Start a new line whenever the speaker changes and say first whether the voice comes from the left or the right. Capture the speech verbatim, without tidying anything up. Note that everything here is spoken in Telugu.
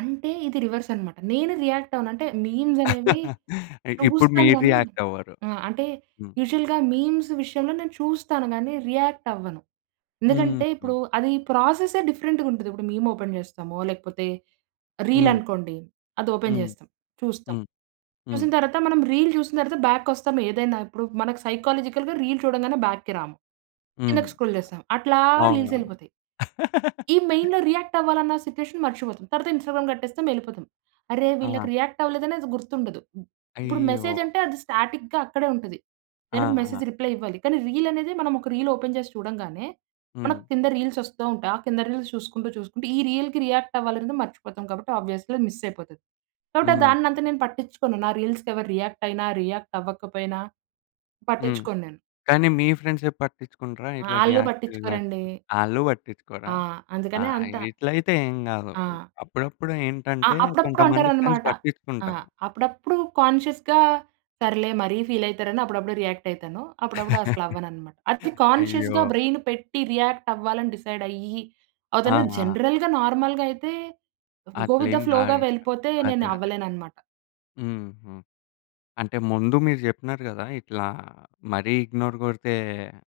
right: అంటే, ఇది రివర్సనమాట. నేను రియాక్టవ్వను. అంటే, మీమ్సనేవి
left: అ ఇప్పుడు
right: చూస్తాను
left: మీరు
right: గానీ
left: రియాక్టవ్వరు.
right: ఆ! అంటే,
left: హ్మ్.
right: యూజువల్‌గా మీమ్స్ విషయంలో నేను చూస్తాను, గానీ రియాక్టవ్వను. ఎందుకంటే,
left: హుహు.
right: ఇప్పుడూ అది ప్రాసెస్సే డిఫరెంటుగుంటది. ఇప్పుడు మీమొపెన్ చేస్తామో, లేకపోతే
left: హ్మ్.
right: రీలనుకోండి, అదోపెన్
left: హ్మ్.
right: చేస్తాం. చూస్తాం.
left: హ్మ్. హ్మ్.
right: చూసిన తర్వాత మనం రీల్ జూసిన తర్వాత బ్యాక్‌ కొస్తాం. ఏదైనా ఇప్పుడు మనకి సైకొలాజికల్‌గా రీల్ చూడంగానే బ్యాక్‌కి రాము.
left: హుహు.
right: కిందకి స్క్రోల్ చేస్తాం. అట్లా
left: అ అవునా!
right: రీల్సెళ్ళిపోతాయి. ఈ మెయిన్‌‌లో రియాక్టవ్వాలన్న సిచ్యువేషన్ మర్చిపోతాం. తర్వాత ఇన్‌స్టాగ్రామ్ కట్టేస్తాం, యెళ్ళిపోతాం. అరే!
left: ఆ!
right: వీళ్ళకి రియాక్టవ్వలేదనేది గుర్తుండదు. ఇప్పుడు
left: అయ్యో!
right: మెసేజంటే అది స్టాటిక్‌గా అక్కడే ఉంటది. దానికి
left: ఆహా!
right: మెసేజ్ రిప్లై ఇవ్వాలి, కానీ రీలనేదే మనమొక రీలోపెన్ చేసి చూడంగానే,
left: హ్మ్.
right: మనకు కింద రీల్సొస్తూ ఉంటాయి. ఆ కింద రీల్స్ చూసుకుంటూ, చూసుకుంటూ ఈ రీల్‌కి రియాక్టవ్వాలనేది మర్చిపోతాం కాబట్టి, ఆబ్వియస్లీ అది మిస్సయిపోతది. కాబట్టి, ఆహ్,
left: హ్మ్.
right: దాన్నంత నేను పట్టిచ్చుకోను. నా రీల్స్‌కెవరు రియాక్టయినా, రియాక్టవ్వకపోయినా
left: హ్మ్.
right: పట్టిచ్చుకోను నేను.
left: కానీ మీ ఫ్రెండ్సే పట్టిచ్చుకుంటరా
right: ఆ!
left: ఇట్లా
right: ఆళ్ళు
left: రియాక్టు గాక
right: పట్టిచ్చుకోరండి.
left: ఆళ్ళు బట్టించుకోరా?
right: ఆ!
left: ఆ!
right: అందుకనే అంతా.
left: ఇగిట్లయితే ఏం గాదు.
right: ఆ!
left: అప్పుడప్పుడు
right: అ!
left: ఏంటంటే,
right: అప్పుడప్పుడు
left: కొంతమంది ఫ్రెండ్స్
right: అంటారనమాట. ఆ!
left: పట్టిచ్చుకుంటారు.
right: అప్పుడప్పుడు కాన్షియస్‌గా సర్లే, మరీ ఫీలయితారని అప్పుడప్పుడు రియాక్టయితాను. అప్పుడప్పుడు అస్సలవ్వననమాట. అది
left: అయ్యో!
right: కాన్షియస్‌గా బ్రైను పెట్టి, రియాక్టవ్వాలని డిసైడయ్యి ఆహ్,
left: ఆ!
right: తను
left: ఆ!
right: జనరల్‌గా, నార్మల్‌గయితే, గో విత్
left: అట్లేం
right: ద ఫ్లోగా
left: గాదింకా.
right: వెళ్ళిపోతే,
left: అదే. అదే.
right: నేనవ్వలేననమాట.
left: హుహు. అంటే, ముందు మీరు చెప్పినారు గదా! ఇట్లా మరీ ఇగ్నోర్ గొరితే